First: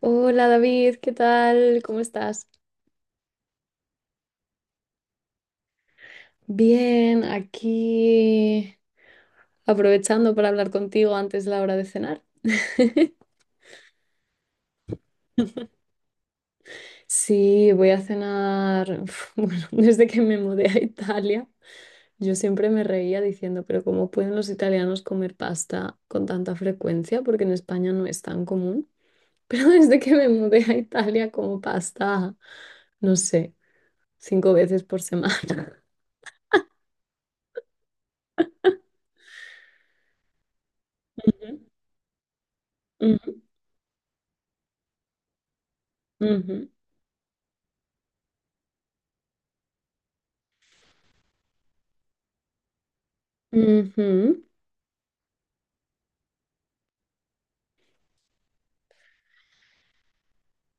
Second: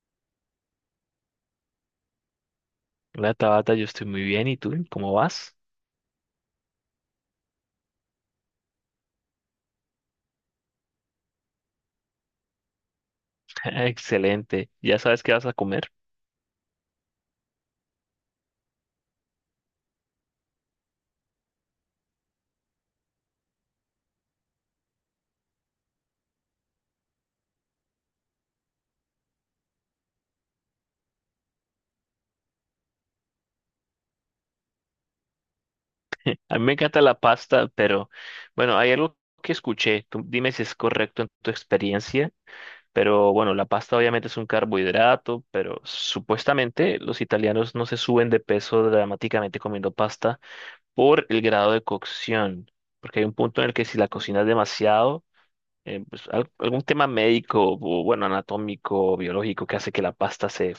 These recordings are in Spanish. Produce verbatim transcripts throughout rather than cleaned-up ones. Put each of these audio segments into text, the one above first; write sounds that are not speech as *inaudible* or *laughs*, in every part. Hola David, ¿qué tal? ¿Cómo estás? Hola Tabata, yo estoy muy bien. ¿Y tú? ¿Cómo vas? Bien, aquí aprovechando para hablar contigo antes de la hora de cenar. *laughs* *laughs* Excelente. ¿Ya sabes qué vas a comer? Sí, voy a cenar. Uf, bueno, *laughs* desde que me mudé a Italia, yo siempre me reía diciendo, pero ¿cómo pueden los italianos comer pasta con tanta frecuencia? Porque en España no es tan común. Pero *laughs* desde que me mudé a Italia como pasta, no sé, cinco veces por semana. A mí me encanta la pasta, pero bueno, hay algo que escuché. Tú dime si es correcto en *laughs* tu experiencia. Ujú, Pero bueno, la pasta obviamente es un carbohidrato, pero ujú, supuestamente los italianos no se suben de peso dramáticamente comiendo pasta por el grado de cocción. Porque hay un punto en el que ujú, si la cocinas ujú. demasiado, eh, pues, al- algún tema médico o bueno, anatómico, biológico que hace que la pasta se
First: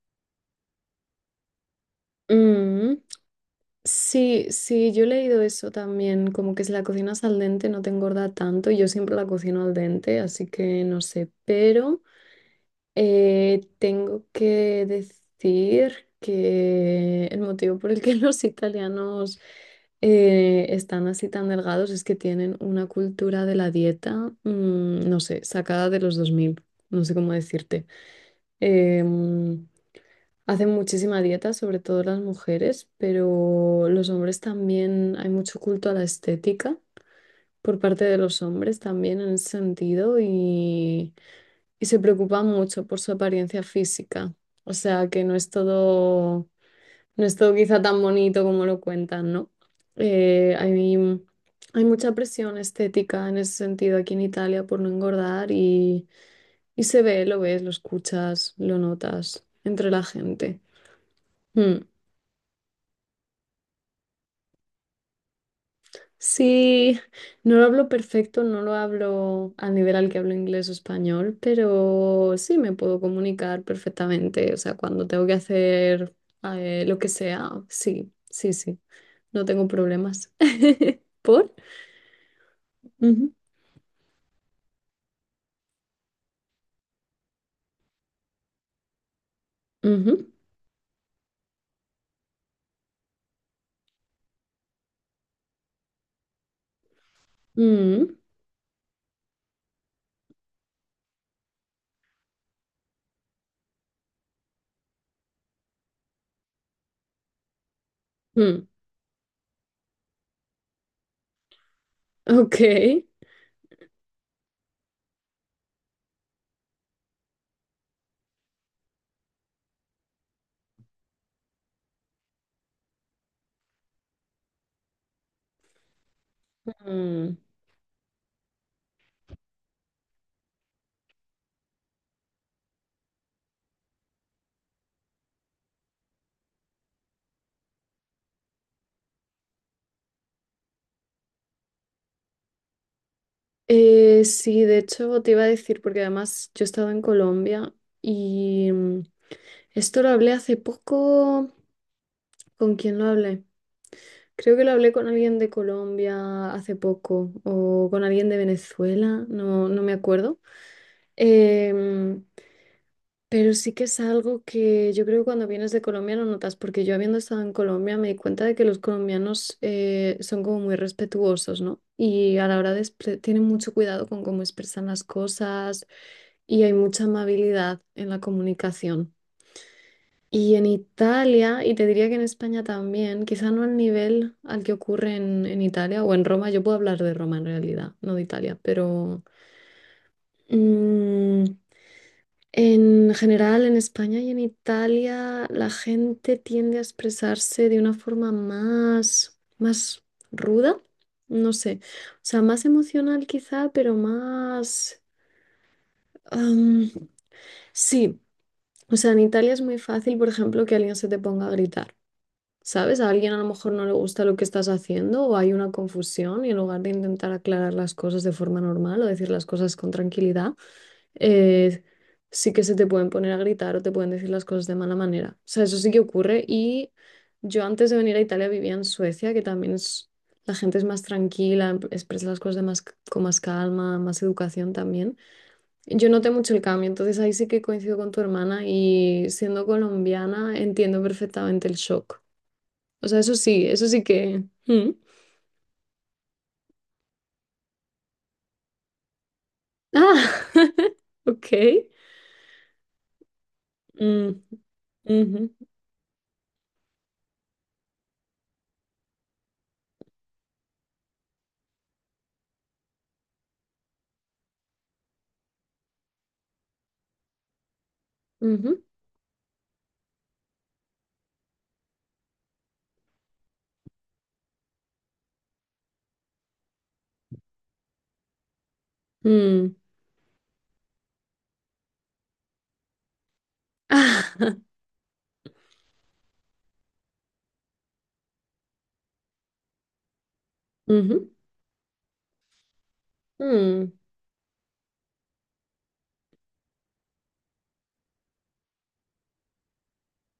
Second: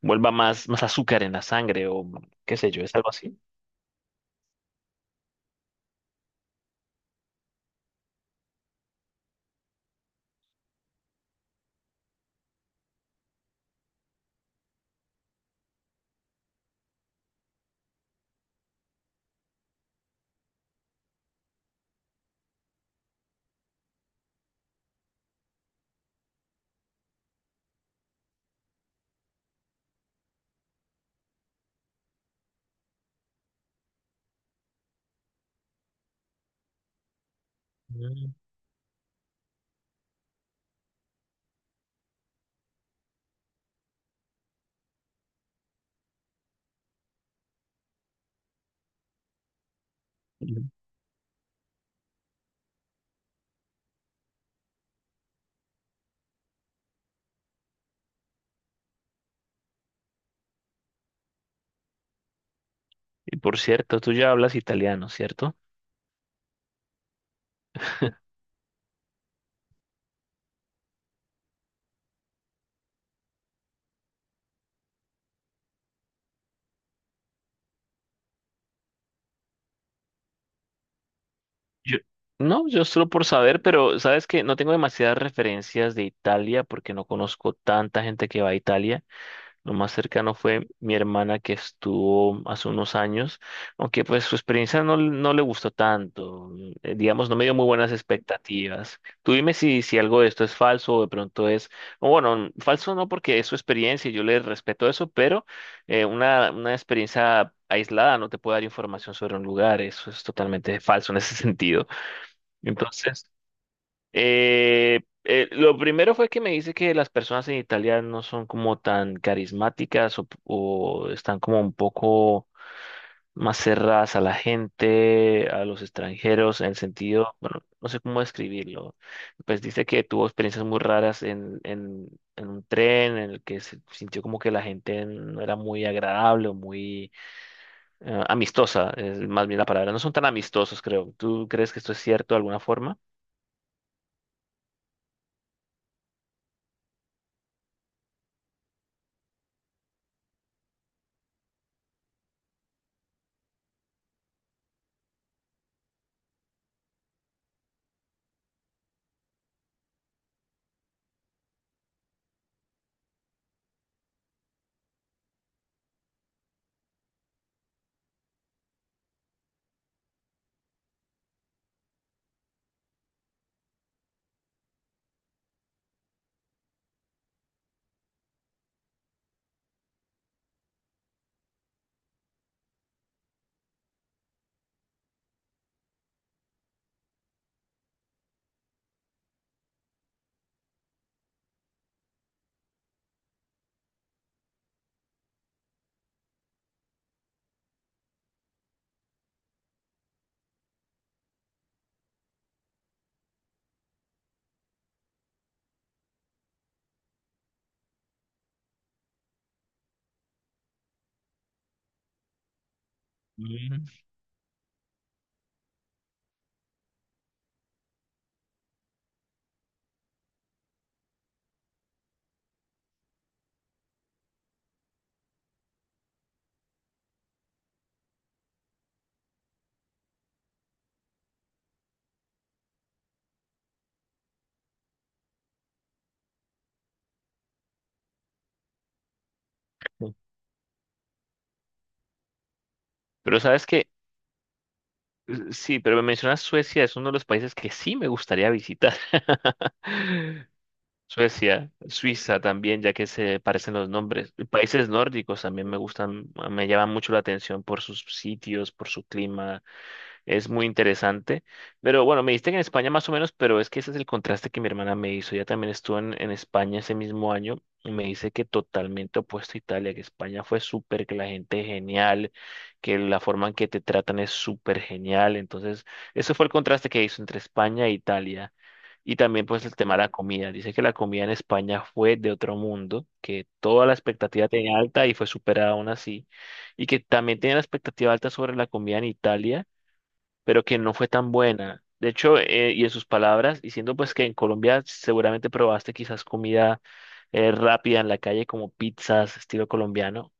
vuelva más, más azúcar en la sangre o qué sé yo, es Mm, algo así. sí, sí, yo he leído eso también, como que si la cocinas al dente no te engorda tanto, y yo siempre la cocino al dente, así que no sé, pero eh, tengo que decir que el motivo por el que *laughs* los italianos eh, están así tan delgados es que tienen una cultura de la dieta, mm, no sé, sacada de los dos mil, no sé cómo decirte. em, Hacen muchísima dieta, sobre todo las mujeres, pero los hombres también, hay mucho culto a la estética por parte de Mm. los hombres también en ese sentido y, y se preocupan mucho por su apariencia física. O sea que no es todo, no es todo quizá tan bonito como lo cuentan, ¿no? Eh, Ujú. hay, hay mucha presión estética en ese sentido aquí en Italia por no engordar y, y se ve, lo ves, lo escuchas, lo notas entre la gente. Mm. Y por cierto, tú ya hablas italiano, ¿cierto? Sí, no lo hablo perfecto, no lo hablo al nivel al que hablo inglés o español, pero sí me puedo comunicar perfectamente. O sea, cuando tengo que hacer eh, lo que sea, sí, sí, sí, no tengo problemas. *laughs* ¿Por? Yo, no, yo solo por Ujú, saber, pero sabes que no tengo demasiadas referencias de Italia porque no conozco tanta gente que va a Italia. Lo más ujú, cercano fue mi hermana que estuvo hace unos años, aunque pues su experiencia no, no le gustó tanto, mm, eh, digamos, no me dio muy buenas mm, expectativas. Tú dime si, si algo de esto es falso o de pronto es, o bueno, falso no porque es su experiencia y yo le respeto eso, pero eh, una, una experiencia aislada no te puede dar mm. información sobre un lugar, eso es totalmente falso en ese *laughs* sentido. Ok. Entonces... Eh, eh, lo primero fue que me dice que las personas en Italia no son como tan carismáticas o, o están como un poco más cerradas a la gente, a los extranjeros, en el sentido, Mm. bueno, no sé cómo describirlo. Pues dice que tuvo experiencias muy raras en, en, en un tren en el que se sintió como que la gente no era muy agradable o muy eh, amistosa, es más bien la palabra. No son tan amistosos, creo. ¿Tú crees que esto es cierto de alguna forma? Eh, sí, de hecho te iba a decir, porque además yo he estado en Colombia y mm, esto lo hablé hace poco. ¿Con quién lo hablé? Creo que lo hablé con alguien de Colombia hace poco o con alguien de Venezuela, no, no me acuerdo. Em, pero sí que es algo que yo creo que cuando vienes de Colombia no notas, porque yo habiendo estado en Colombia me di cuenta de que los colombianos eh, son como muy respetuosos, ¿no? Y a la hora de expre- tienen mucho cuidado con cómo expresan las cosas y hay mucha amabilidad en la comunicación. Y en Italia, y te diría que en España también, quizá no al nivel al que ocurre en, en Italia o en Roma, yo puedo hablar de Roma en realidad, no de Italia, pero mm, en general en España y en Italia la gente tiende a expresarse de una forma más, más ruda, no sé, o sea, más emocional quizá, pero más. am, sí, o sea, en Italia es muy fácil, por ejemplo, que alguien se te ponga a gritar. ¿Sabes? A alguien a lo mejor no Mm. le gusta lo que estás haciendo o hay una confusión y en lugar de intentar aclarar las cosas de forma normal o decir las cosas con tranquilidad, eh, sí que se te pueden poner a gritar o te pueden decir las cosas de mala manera. O sea, eso sí que ocurre y yo antes de venir a Italia vivía en Suecia, que también es, la gente es más tranquila, em- expresa las cosas de más, c- con más calma, más educación también. Yo noté mucho el cambio, entonces ahí sí que coincido con tu hermana y siendo *laughs* colombiana entiendo perfectamente el shock. O sea, eso Pero sí, sabes eso que sí que. Mm. Eh, sí, pero me mencionas Suecia, es uno de los países que sí me gustaría visitar. Ah, *laughs* *laughs* ok. Suecia, Suiza también, ya que se parecen los nombres. Mm, Y países nórdicos ujú, también me gustan, me llaman mucho la atención por sus sitios, por su clima, es muy interesante. Pero bueno, me diste que en España más o menos, pero es que ese es el contraste que mi hermana me hizo. Ella también estuvo en, en España ese mismo año y me dice que ujú, totalmente opuesto a Italia, que España fue súper, que la gente es genial, que la forma en que te tratan es súper genial. Entonces, eso fue el contraste que hizo entre España e Italia. Y también pues el mm. tema de la comida. Dice que la comida en España fue de otro mundo, que toda la Ah, expectativa *laughs* tenía alta y fue superada aún así. Y que también tenía la expectativa alta sobre la comida en Italia pero que no fue ujú, tan buena. De hecho, eh, y en sus palabras, mm, diciendo pues que en Colombia seguramente probaste quizás comida eh, rápida en la calle como pizzas estilo colombiano.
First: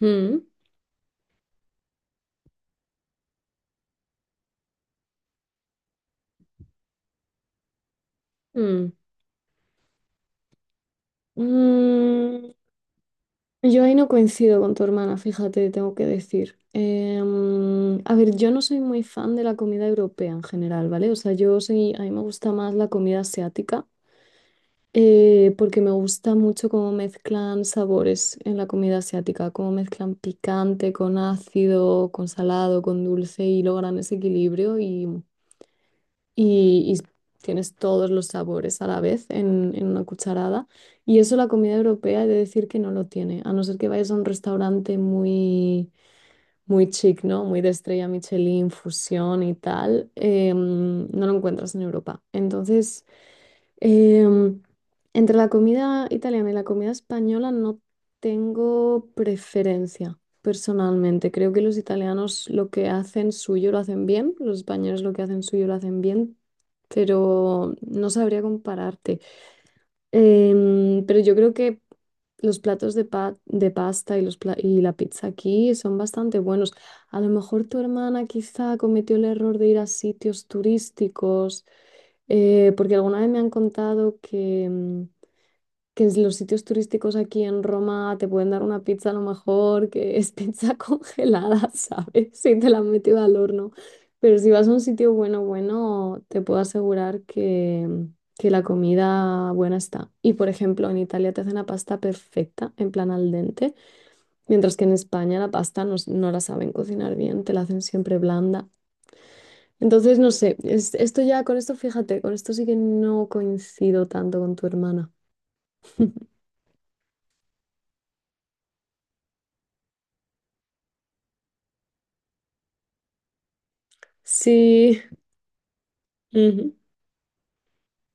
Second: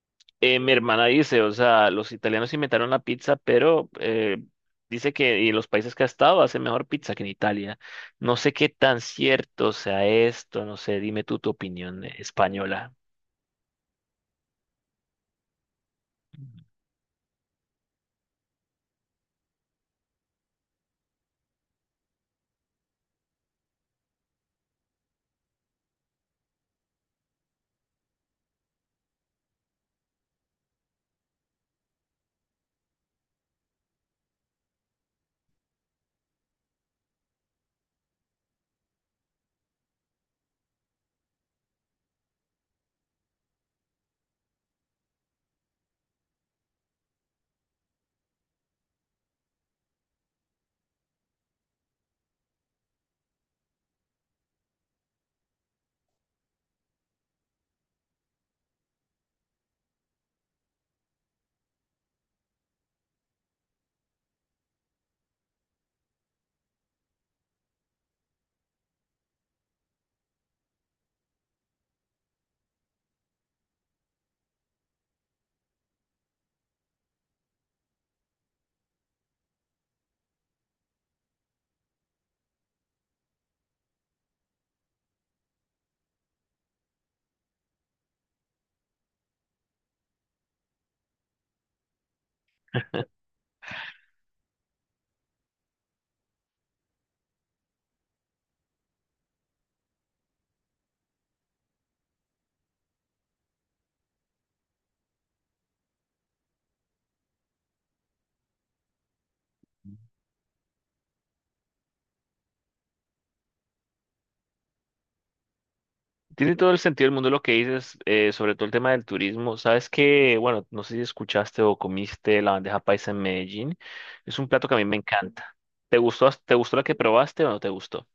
mm, Eh, mi hermana dice, o sea, los italianos inventaron la pizza, pero eh, dice que y en los países que ha estado hace mejor pizza que en Italia. No sé qué mm. tan cierto sea esto, no sé, dime tú tu opinión eh, Mm, española. Yo ahí no coincido con tu hermana, fíjate, tengo que decir. Em, a ver, yo no soy muy fan de la comida europea en general, ¿vale? O sea, yo soy, a mí me gusta más la comida asiática. Eh, porque me gusta mucho cómo mezclan sabores en la comida asiática, cómo mezclan picante con ácido, con salado, con dulce y logran ese equilibrio y, y- y tienes todos los sabores a la vez en, en una cucharada. Y eso la comida europea he de decir que no lo tiene, a no ser que vayas a un restaurante muy, muy chic, ¿no? Muy de estrella Michelin, fusión y tal, em, no lo encuentras en Europa. Entonces... Em, Entre la comida italiana y la comida española no tengo preferencia personalmente. Creo que los italianos lo que hacen suyo lo hacen bien, los españoles lo que hacen suyo lo hacen bien, pero no sabría compararte. Em, pero yo creo que los platos de, pa- de pasta y, los pla- y la pizza aquí son bastante buenos. A lo mejor tu hermana quizá cometió el error de ir a sitios turísticos, eh, porque alguna vez me han contado que mm, que es los sitios turísticos aquí en Roma te pueden dar una pizza a lo mejor que es *laughs* pizza congelada, ¿sabes? Si te la han metido al horno. Pero si vas a un sitio bueno, bueno, te puedo asegurar que, que la comida buena está. Y por ejemplo, en Italia te hacen la pasta perfecta, en plan al dente, mientras que en España la pasta no, s- no la saben cocinar bien, te la hacen siempre blanda. Entonces, no sé, es- esto ya, con esto fíjate, con esto sí que no coincido tanto con tu hermana. Tiene todo el sentido del mundo lo que dices, eh, sobre todo el tema del turismo. Sabes que, bueno, no sé si escuchaste o comiste la bandeja paisa en Medellín. Es un plato que a mí me Sí. encanta. ¿Te gustó, te Ujú. gustó la que probaste o no te gustó?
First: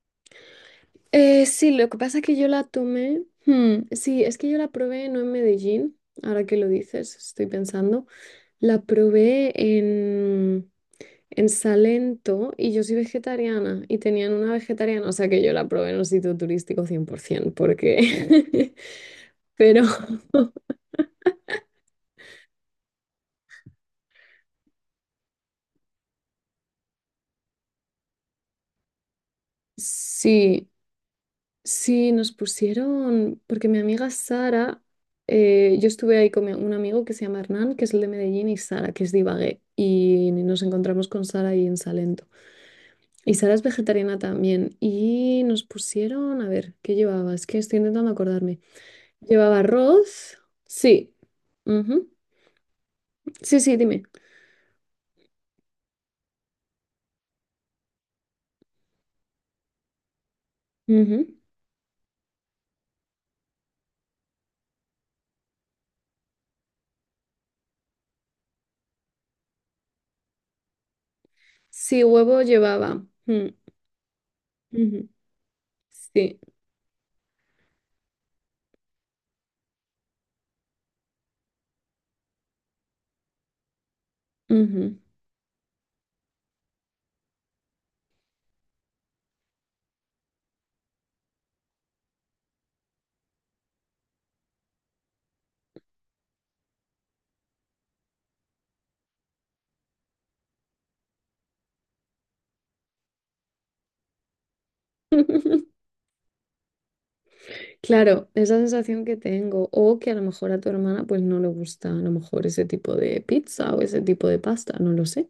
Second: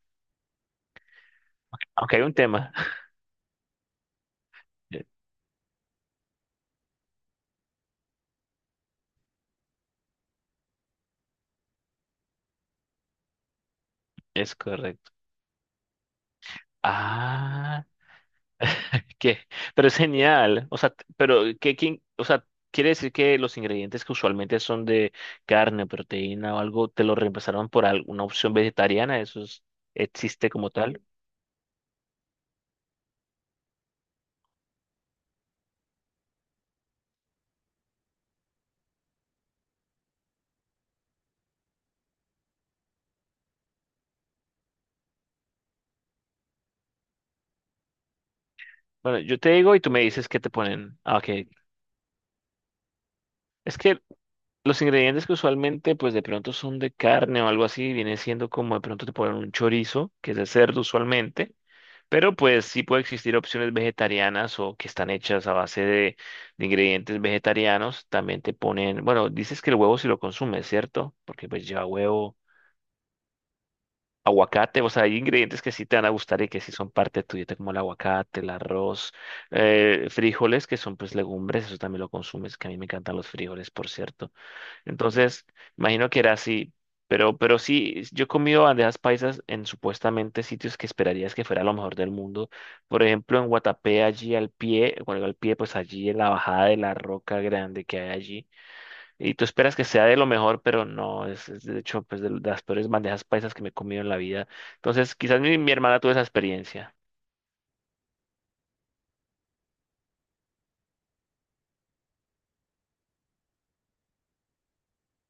Eh, sí, lo que Aunque pasa hay es un que yo la tema. tomé. Hmm, sí, es que yo la probé no *laughs* en Medellín, ahora que lo dices, estoy pensando. La probé en, en Salento y yo soy vegetariana y tenían una Es vegetariana, o correcto. sea que yo la probé en un sitio turístico cien por ciento, Ah, porque. ¿qué? *laughs* Pero Pero es genial. *laughs* O sea, t- pero ¿qué, quién- o sea, quiere decir que los ingredientes que usualmente son de carne, proteína o algo, te lo reemplazaron por alguna opción vegetariana. ¿Eso es- existe sí. como tal? Sí, nos pusieron, porque mi amiga Sara, eh, yo estuve ahí con mi- un amigo que se llama Hernán, que es el de Medellín, y Sara, que es de Ibagué, y nos encontramos con Sara ahí en Salento. Y Sara es vegetariana también, y nos pusieron, a ver, ¿qué llevaba? Es que estoy intentando acordarme. Bueno, yo te ¿Llevaba digo y tú me dices arroz? qué te ponen. Sí. Ah, ok. Ujú. Sí, sí, Es que dime. los ingredientes que usualmente, pues de pronto son de carne o algo así, viene siendo como de pronto te ponen un chorizo, que es de cerdo Ujú. usualmente, pero pues sí puede existir opciones vegetarianas o que están hechas a base de, de ingredientes vegetarianos. También te ponen, bueno, dices que el huevo si lo consumes, ¿cierto? Porque pues lleva Sí, huevo. huevo llevaba. Mm, Aguacate, o sea, ujú. hay ingredientes que sí te van a Sí. gustar y que sí son parte de tu dieta, como el aguacate, el arroz, eh, frijoles, que son pues legumbres, eso también lo consumes, que a mí me encantan los frijoles, por cierto. Ujú. Entonces, imagino que era así, pero, pero sí, yo he comido bandejas paisas en supuestamente sitios que esperarías que fuera lo mejor del mundo. Por ejemplo, en Guatapé, allí al pie, bueno, al pie, pues allí en la bajada de la roca grande que hay allí. Y tú esperas que sea de lo mejor, pero no, es, es de hecho pues de las peores bandejas paisas que me he comido en la vida. Entonces, quizás mi, *laughs* mi hermana tuvo esa experiencia. Claro, esa sensación que tengo, o que a lo mejor a tu hermana pues no le gusta a lo mejor ese tipo de pizza o ese tipo de pasta, no lo sé.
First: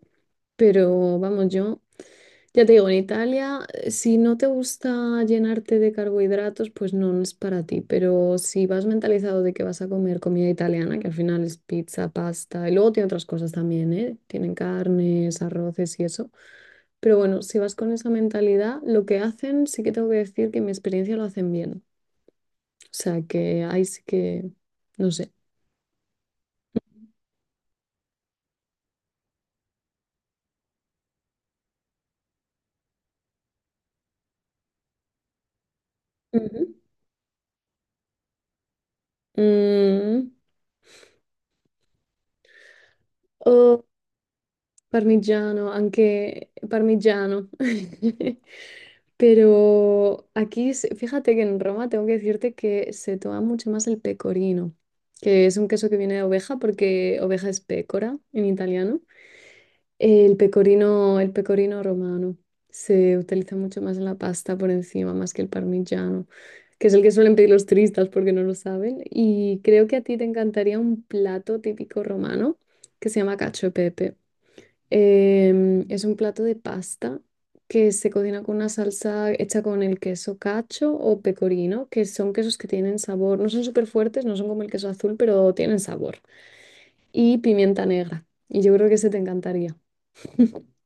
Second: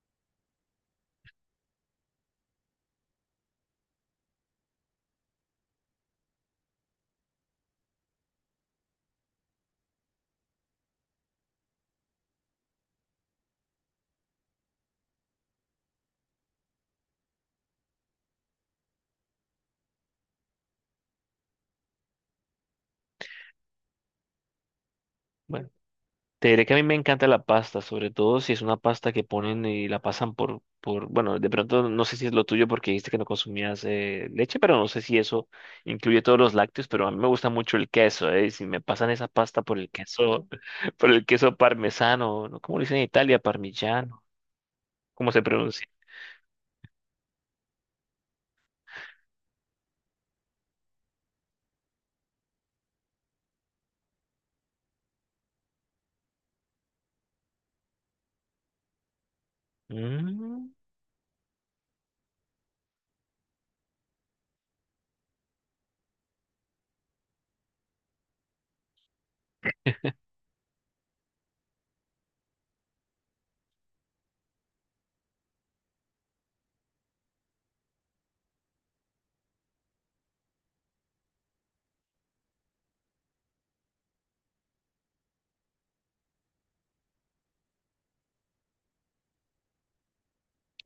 Pero vamos, yo ya te digo, en Italia, eh, si no te gusta llenarte de carbohidratos, pues no no es para ti. Pero si vas mentalizado de que vas a comer comida italiana, que al final es pizza, pasta, y luego tiene otras cosas también, ¿eh? Tienen carnes, arroces y eso. Pero bueno, si vas con esa mentalidad, lo que hacen, sí que tengo que decir que en mi experiencia lo hacen bien. O sea que ahí sí que, no sé. Bueno, te diré que a mí me encanta la pasta, sobre todo si es una pasta que ponen y la pasan por, por, bueno, de pronto no sé si es lo tuyo porque dijiste que no consumías eh, leche, pero no sé si eso incluye todos los Ujú. lácteos, pero a mí me gusta mucho el queso, eh, y si me pasan esa pasta por el Mm. queso, *laughs* por el queso parmesano, ¿no? ¿Cómo lo dicen en Italia? O Parmigiano, ¿cómo se parmigiano, pronuncia? aunque parmigiano. *laughs* Pero aquí, se- fíjate que en Roma tengo que decirte que se toma mucho más el pecorino, que es un queso que viene de oveja porque oveja es pécora en italiano. El Mm. pecorino, el pecorino romano se utiliza mucho más en la pasta por encima, más que el parmigiano, que es el que suelen pedir los turistas porque no lo saben. Y creo que a ti te encantaría un plato típico romano que se llama cacio e pepe. Em, es un plato de pasta que se cocina con una salsa hecha con el queso cacho o pecorino, que son quesos que tienen sabor, no son súper fuertes, no son como el queso azul, pero tienen sabor. Y pimienta negra. Y yo creo que ese te encantaría.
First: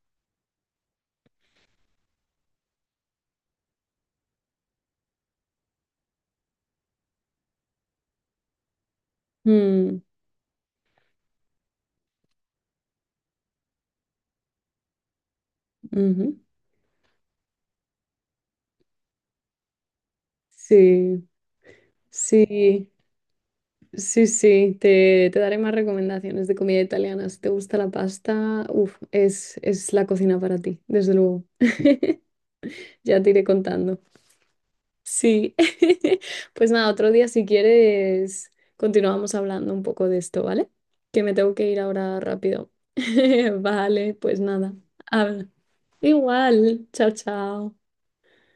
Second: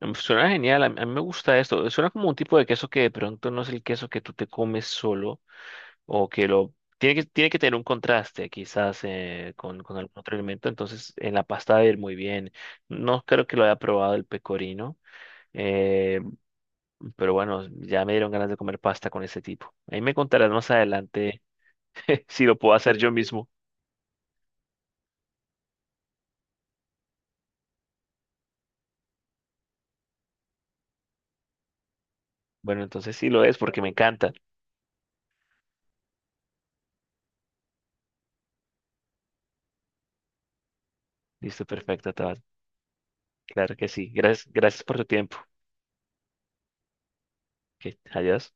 Mm, suena genial, a a mí me gusta esto. Suena como un tipo de queso que de pronto no es el queso que tú te comes solo o que lo... Tiene que, tiene que tener un contraste quizás eh, con, con Mm, algún otro elemento, entonces en la pasta va a ir muy bien. No creo que lo haya probado el pecorino, eh, ujú. pero bueno, ya me dieron ganas de comer pasta con ese tipo. Ahí me contarás más Sí, adelante *laughs* si lo puedo sí, hacer yo mismo. sí, sí. Te, te daré más recomendaciones de comida italiana. Si te gusta la pasta, uf, es, es la cocina para ti, desde luego. Bueno, entonces Ya te sí iré lo es porque me contando. encanta. Sí. *laughs* Pues nada, otro día si quieres continuamos hablando un poco de esto, ¿vale? Que me tengo Listo, que ir perfecto, ahora Tabata. rápido. *laughs* Claro que sí. Vale, pues Gracias, nada. gracias por tu tiempo. Habla. Igual. Chao, chao. Que adiós.